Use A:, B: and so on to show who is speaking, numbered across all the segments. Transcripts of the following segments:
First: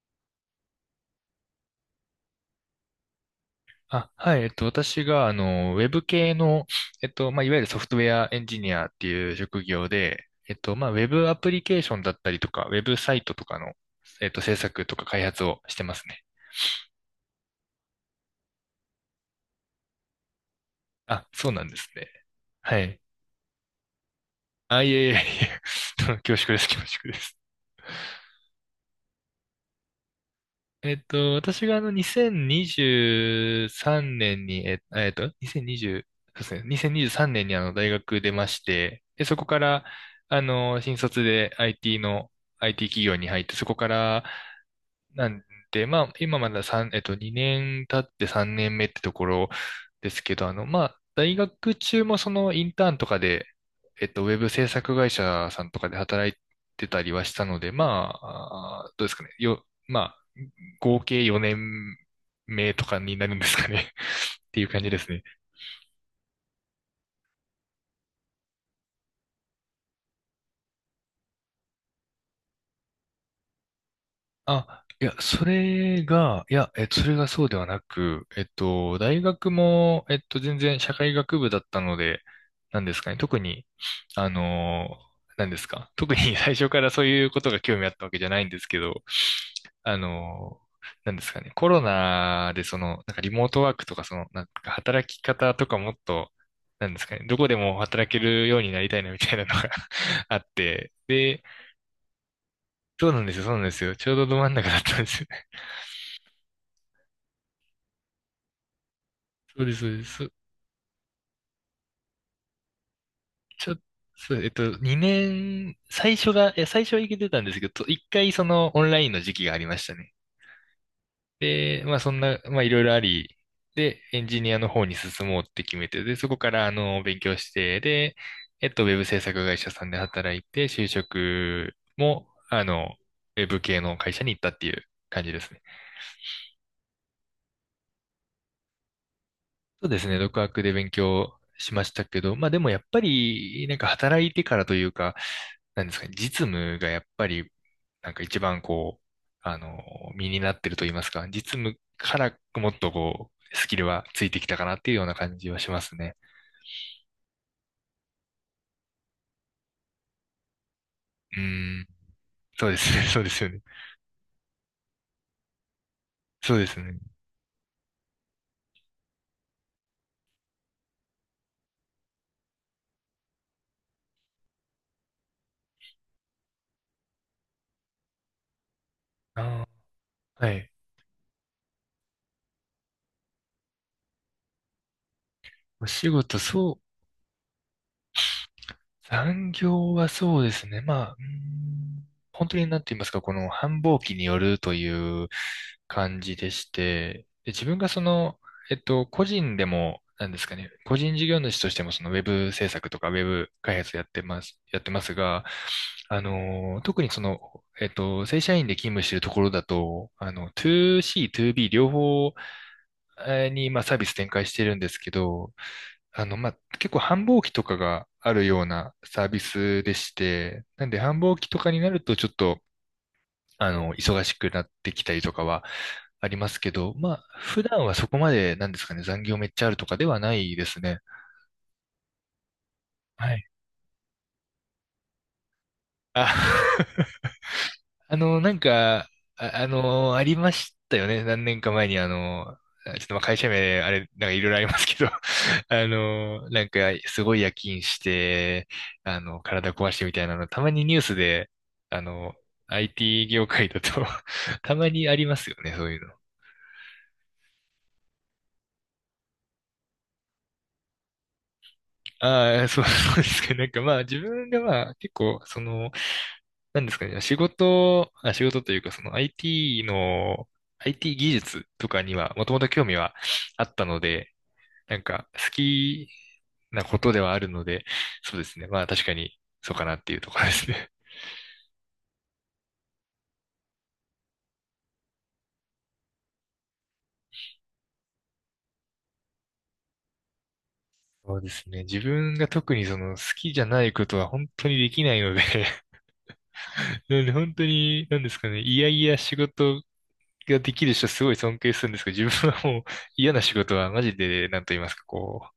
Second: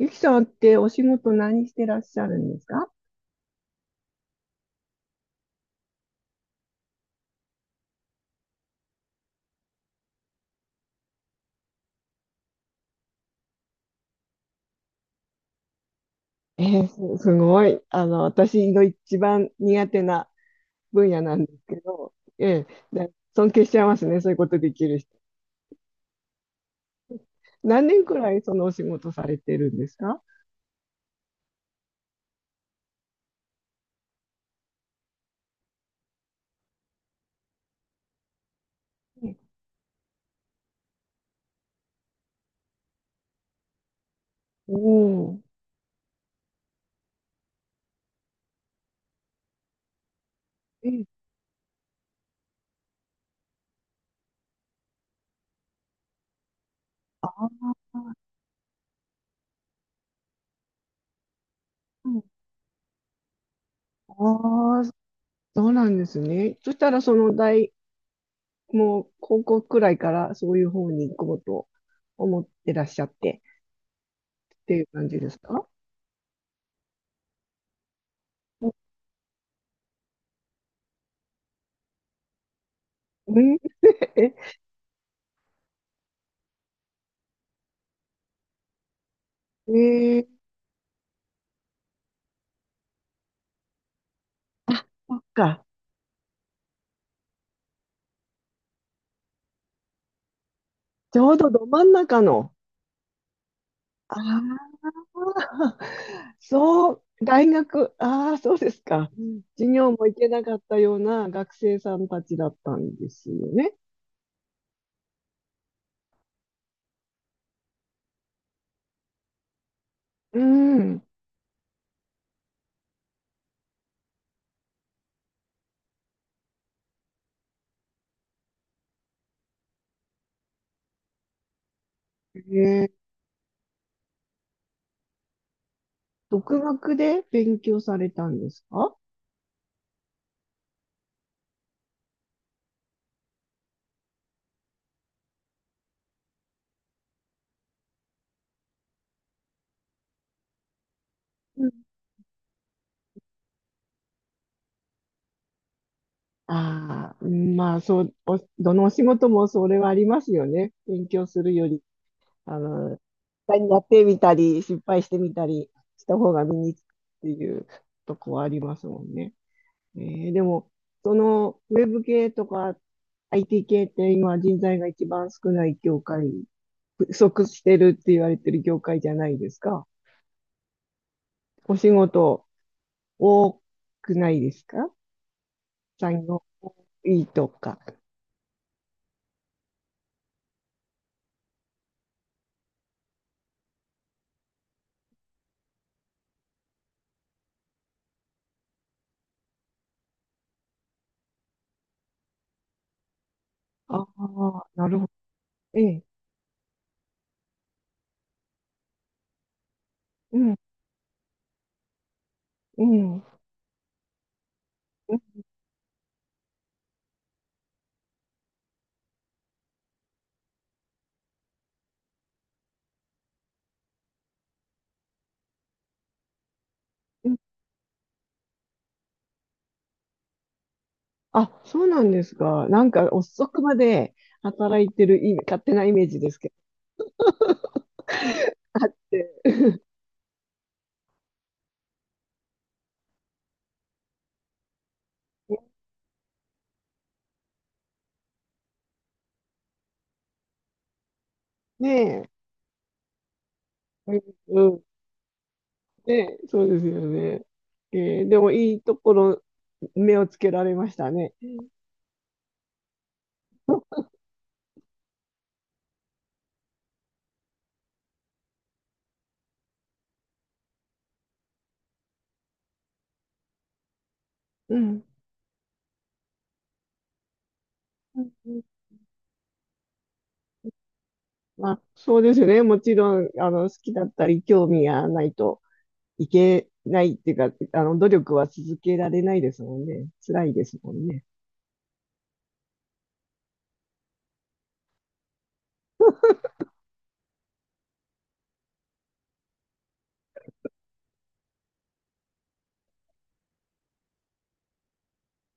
A: ゆきさんってお仕事何してらっしゃるんですか？
B: あ、はい、私が、ウェブ系の、いわゆるソフトウェアエンジニアっていう職業で、ウェブアプリケーションだったりとか、ウェブサイトとかの、制作とか開発をしてますね。
A: えー、す、すごい。私の一番苦手な分野
B: あ、
A: なん
B: そ
A: で
B: う
A: す
B: なん
A: け
B: ですね。
A: ど、え
B: は
A: ー、
B: い。
A: だ尊敬しちゃいますね。そういうことで
B: あ、
A: き
B: い
A: る
B: え
A: 人。
B: いえいえ、恐縮です、恐縮です。
A: 何年くらいそのお仕事されてるんですか？
B: 私が2023年にじゅうさんねんに、2020、そうですね、年にじゅうさんねんに大学出まして、で、そこから、新卒で IT の、IT 企業に入って、そこから、
A: お
B: な
A: お、
B: んで、まあ、今まだ3、2年経って3年目ってところですけど、
A: え、
B: 大学中もそのインターンとかで、ウェブ制作会社さんとかで働いてたりは
A: あ
B: した
A: あ
B: ので、
A: ー、
B: まあ、あーどうですかね。よ、まあ、合計4年
A: うん。
B: 目とかになるんですかね っていう
A: あ
B: 感
A: あ、
B: じ
A: そ
B: ですね。
A: うなんですね。そしたら、その大、もう、高校くらいから、そういう方に行こうと思ってらっしゃって、ってい
B: あ、
A: う
B: い
A: 感
B: や、
A: じですか？
B: それがそうではなく、大学も、全然社会学部だったので、なんですかね、特
A: うん。
B: に、あ のー、なんですか、特に 最初からそういうことが興味あったわけじゃないんですけど、
A: え、
B: あのなんですかね、コロナでその、なんかリモートワークとか、その、なんか働
A: そっ
B: き方
A: か。
B: とかもっと、なんですかね、どこでも働けるようになりたいなみたいなのが あって、
A: ちょう
B: で、
A: どど真ん中の。
B: そうなんですよ、そうなんですよ、ちょ
A: あ
B: うどど真ん中だっ
A: あ、
B: たんです。
A: そう、大学、ああ、そうですか。うん。
B: そう
A: 授
B: です、そ
A: 業
B: うで
A: も行け
B: す。
A: なかったような学生さんたちだったんですよ
B: ち
A: ね。
B: ょ、そう、2年、最初はいけてたんですけど、1回そのオンラインの時期がありましたね。
A: うん。
B: で、まあそんな、まあいろいろあり、で、エンジニアの方に進もうって決めて、で、そこから勉強して、で、ウェブ制作会社さんで働いて、就職も、
A: え、
B: ウェブ系の会社に行ったっていう感じですね。
A: 独学で勉強されたんですか？
B: そうですね、独学で勉強しましたけど、まあでもやっぱり、なんか働いてからというか、なんですかね、実務がやっぱり、なんか一番こう、あの、身になってると言いますか、実
A: うん。
B: 務からもっとこう、スキルはついてきたかなっていうような感じはしますね。
A: ああ、まあ、そう、どのお仕事もそれはありますよね。勉強す
B: う
A: るよ
B: ー
A: り、
B: ん、そうです
A: 実
B: ね、そうですよ
A: 際
B: ね。
A: にやってみたり、失敗してみたりした方が
B: そ
A: 身
B: うで
A: に
B: す
A: つくっ
B: ね。
A: ていうとこはありますもんね。でも、ウェブ系とか IT 系って今人材が一番少ない業界、不足してるって言われてる業界じゃないです
B: あ
A: か。
B: ー、はい。
A: お仕事多くないですか？
B: お仕
A: 才
B: 事、
A: 能
B: そう、
A: いいとか。
B: 残業はそうですね。まあ、本当になんて言いますか、この繁忙期によるという感じでして、で、自分がその、個人でも、なんですかね、個人事業主としてもそのウェブ制作とかウェブ開発
A: あ
B: やってます、
A: あ、
B: やっ
A: な
B: て
A: る
B: ま
A: ほど。
B: すが、
A: ええ。
B: 特にその、正社員で勤務しているところだと、
A: うん、
B: 2C、2B 両方
A: うん、うん、
B: に、まあ、サービス展開してるんですけど、まあ、結構繁忙期とかがあるようなサービスでして、なんで繁忙期とかになるとちょっと、忙しくなってきたりとかはありますけど、まあ、
A: うん。
B: 普段はそこまで、なんですかね、残業めっちゃあるとかではないですね。
A: あ、そうなんですか。なんか
B: は
A: 遅
B: い。
A: くまで働いてる勝手なイメージですけど。
B: あ あの、なん
A: あっ
B: か、
A: て。
B: ありましたよね。何年か前に、ちょっとまあ会社名、あれ、なんかいろいろありますけど、すごい夜勤して、体壊してみたいなの、たまにニュースで、あ
A: ね
B: の、IT 業界だと
A: え。う ん、
B: た
A: うん。
B: まにありますよね、そういうの。
A: ねえ、そうですよね。ええ、でもいいところ、目をつけられましたね。うん。
B: ああ、そう、そうですか。なんかまあ、自分がまあ、結構、その、なんですかね、仕事というか、その IT の、IT 技術とかには、もともと興味はあったので、
A: う
B: なん
A: ん、
B: か好きなことではあるので、
A: う
B: そうです
A: ん。
B: ね。まあ確かにそうかなっていうところですね。
A: まあ、そうですよね。もちろん、好きだったり、興味がないと。いけないっていうか、努力は続けられないですもんね。辛いですもんね。
B: そうですね。自分が特にその好きじゃないことは本当にできないので なんで 本当に、なんですかね。いやいや仕事ができる人すごい尊敬するんですけど、自分はもう嫌な仕事はマジで、なんと言いますか、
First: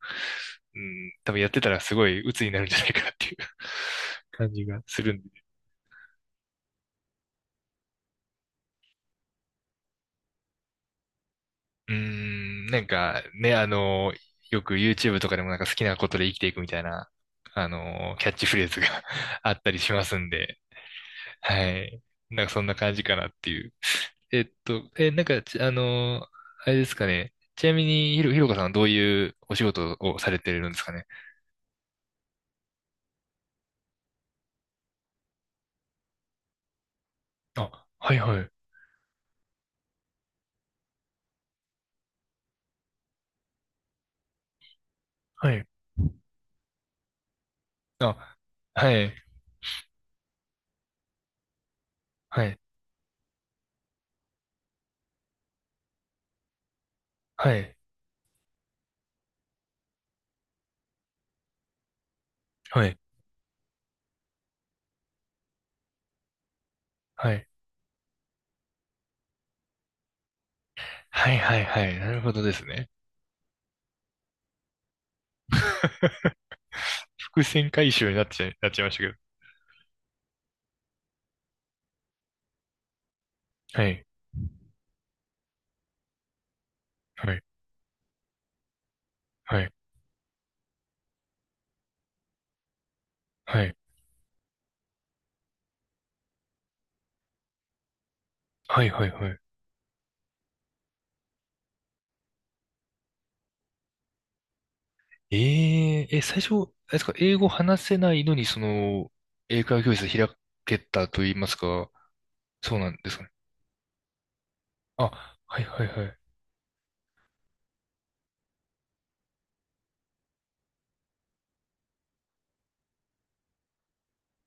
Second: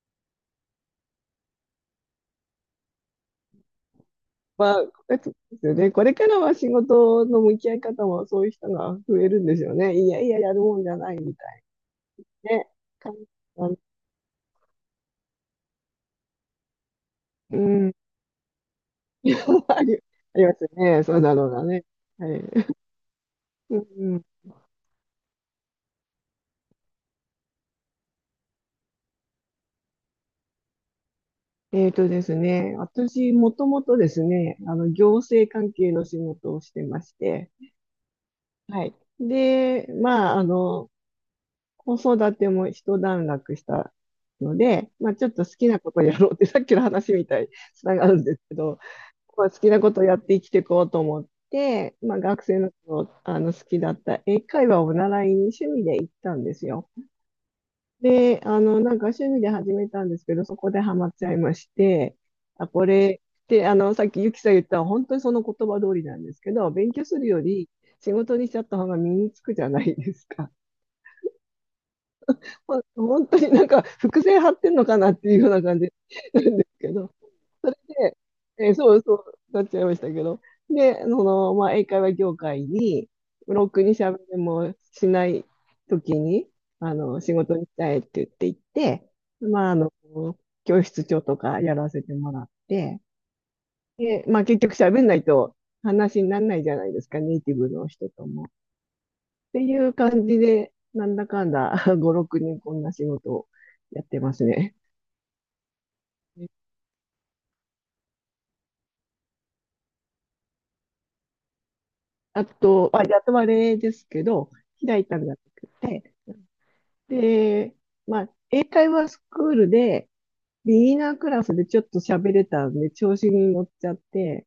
B: う、う多分やってたらすごい鬱になるんじゃないかなっていう 感じ
A: まあ、
B: がするん
A: で
B: で。
A: すよね。これからは仕事の向き合い方もそういう人が増えるんですよね。いやいや、やるもんじゃないみたい
B: うー
A: な
B: ん、
A: ね。
B: なん
A: かん
B: かね、
A: あの
B: よく YouTube とかでもなんか好きなことで生きていくみたいな、
A: うん。
B: キャッチフレーズが あっ たり
A: あ
B: し
A: り、
B: ますん
A: ありま
B: で、
A: すね。そうだろうな
B: は
A: ね。
B: い。
A: はい。
B: なんかそんな感じかなっていう。
A: うん、うん。
B: えっと、え、なんかち、あの、あれですかね。ちなみに、ひろかさんはどういうお仕事をされてるんですかね。
A: ですね。私、もともとですね、行政関係の仕事をしてまして、
B: あ、はいはい。
A: はい。で、まあ、子育ても一段落したので、まあ、ちょっと好
B: はい。
A: きなことやろうって、さっきの話みたいにつながるんで
B: あ、
A: すけど、
B: はい。
A: まあ、好きなことやって生きていこうと思って、まあ、学
B: は
A: 生
B: い。
A: の頃、あの好きだった英会話を習いに趣味で行ったんですよ。
B: はい。
A: で、なんか趣味で始めたんですけど、そこでハマっちゃいまして、あ、こ
B: はい。
A: れって、さっきゆきさん言った本当にその言葉通りなんですけど、勉強する
B: は
A: よ
B: い。
A: り仕事にしちゃった方が身につくじゃないですか。
B: はいはいはい。なるほどですね。
A: 本当になんか伏線張ってんのかなっていうような感じなんですけど、
B: 伏
A: そ
B: 線
A: れ
B: 回収に
A: で、
B: なっちゃいま
A: そ
B: し
A: う
B: たけ
A: そ
B: ど。
A: う、なっちゃいましたけど、で、まあ、英会話業界に、ロック
B: は
A: に
B: い。
A: 喋れもしない時に、仕
B: はい。
A: 事にしたいって言って行って、
B: は
A: まあ、
B: い。
A: 教室長とかやらせてもらって、
B: はい。
A: で、まあ、結局喋んないと話にならないじゃないですか、ネイティブの人とも。
B: はいはいはい。
A: っていう感じで、なんだかんだ 5、6人こんな仕事をやってますね。
B: えー、最初、あれですか、英語話せないのに、その、英会話教室開けたと言いますか、
A: あ
B: そう
A: と、
B: なん
A: まあ、
B: です
A: や
B: かね。
A: とれですけど、開いたんじゃな
B: あ、はい
A: く
B: はいは
A: て、
B: い。
A: で、まあ、英会話スクールで、ビギナークラスでちょっと喋れたんで、調子に乗っちゃって、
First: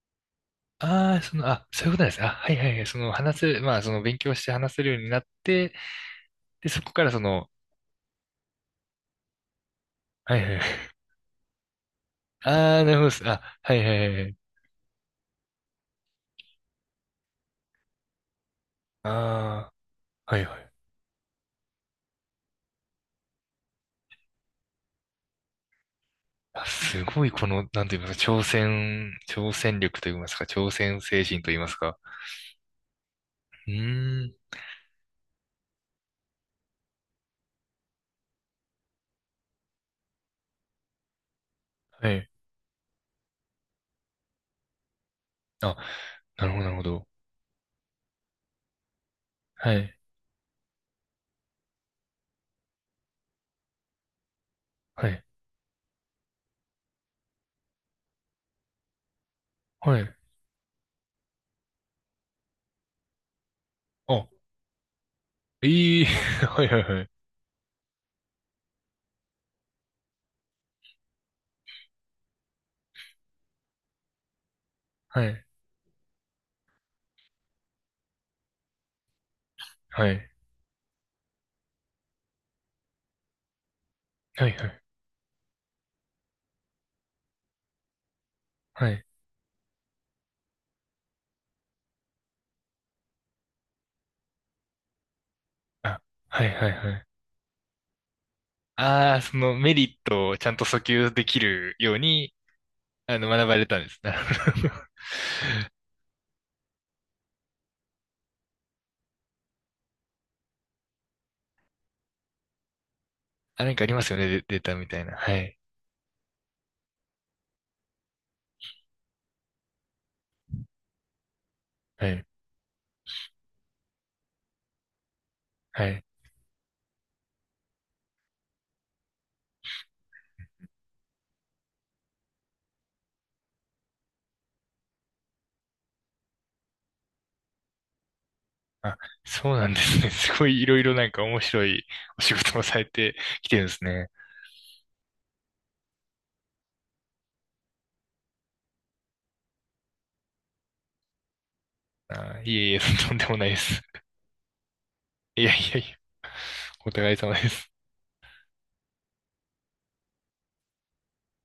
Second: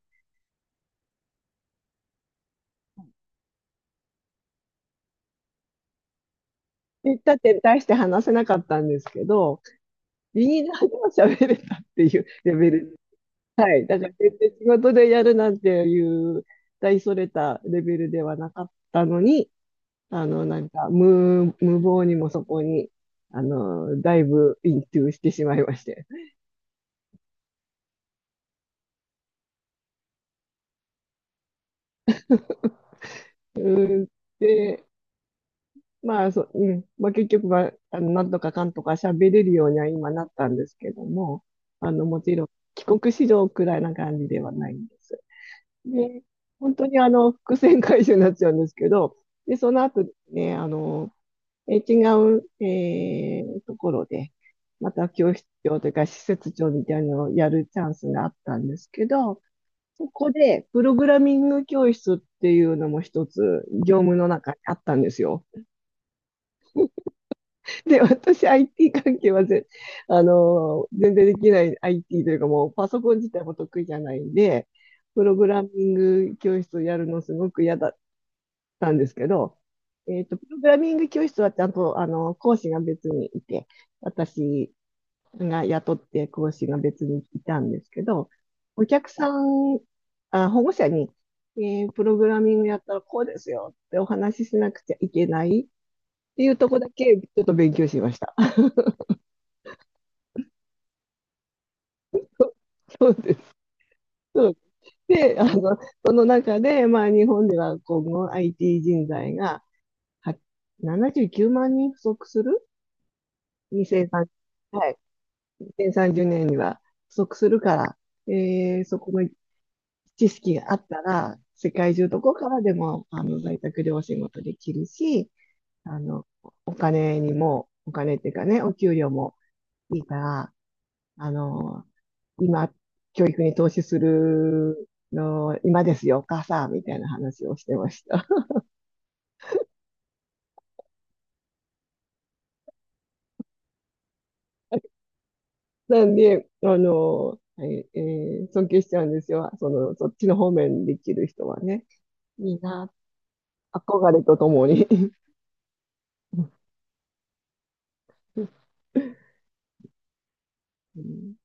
B: ああ、その、そういうことなんですね。あ、はいはいはい。その、話せ、まあ、その、勉強して話せるようになって、で、そこから
A: で、
B: そ
A: だっ
B: の、
A: て大して話せなかったんですけど、
B: はい
A: ビ
B: はいは
A: ギ
B: い。
A: ナーでも喋れたっていう レベ
B: ああ、な
A: ル。
B: るほどです。あ、
A: は
B: はい
A: い。
B: は
A: だか
B: い
A: ら
B: は
A: 全
B: い。
A: 然仕事でやるなんていう大それたレベルではなかったのに、
B: ああ、はいは
A: なん
B: い。
A: か、無謀にもそこに、だいぶイントゥしてしまいまして。
B: あ、すごい、この、なんと言いますか、挑戦力と言いますか、挑戦精神と言いますか。う
A: うん、
B: ーん、
A: で、まあ、そう、うん、まあ、結局は、なんとかかんとか喋れるようには今なったんですけども、
B: は
A: も
B: い。
A: ちろん、帰国子女くらいな感じではないんです。
B: あ、
A: で、
B: なるほど、な
A: 本
B: るほ
A: 当に
B: ど。
A: 伏線回収になっちゃうんですけど、で、そ
B: は
A: の
B: い。
A: 後ですね、違う、ところで、ま
B: は
A: た
B: い。
A: 教室長というか施設長みたいなのをやるチャンスがあったんですけど、
B: は
A: そ
B: い。
A: こでプログラミング教室っていうのも一つ業務
B: あ、
A: の中にあったんですよ。
B: いい。はいはいはい。
A: で、私 IT 関係は全然できない IT というかもうパソコン自体も得意じゃないんで、プ
B: は
A: ログ
B: い。
A: ラミング教室をやるのすごく嫌だたんですけど、
B: はい。
A: プログラミング教室はちゃんと、講師が別にいて、
B: はいは
A: 私
B: い。
A: が雇って講師が別にいたんですけど、お
B: はい。
A: 客さん、あ、保護者に、プログラミングやったらこうですよってお話ししなくちゃいけないっ
B: あ、
A: て
B: は
A: い
B: い
A: うと
B: はい
A: こだ
B: はい。
A: けちょっと勉強しました。
B: ああ、そのメリットをちゃんと訴求できるように、
A: そうです。
B: 学ばれたんです。なる
A: そう
B: ほど。
A: で、その中で、まあ日本では今後 IT 人材は79万人不足する
B: あ、なんか
A: 2
B: ありま
A: 0
B: すよ
A: 3。
B: ね、デデータみ
A: はい。
B: たいな。はい。
A: 2030年には不足するから、そこの知識があったら、世界中
B: は
A: ど
B: い。
A: こからでも在宅でお仕事できるし、
B: は
A: あ
B: い。
A: の、お金にも、お金っていうかね、お給料もいいから、あの、今、教育に投資するの、今ですよ、お母さん、みたいな話をしてました。
B: あ、そうなんですね。すごいいろいろなんか面白いお仕事もされてきてるんですね。
A: なんで、あの、ええー尊敬しちゃうんですよ。そっちの方面にできる人はね。
B: あー、
A: い
B: い
A: い
B: えいえ、
A: な、
B: とんでもないです。
A: 憧れとともに。
B: いやいやいや、お互い様です。
A: ですね。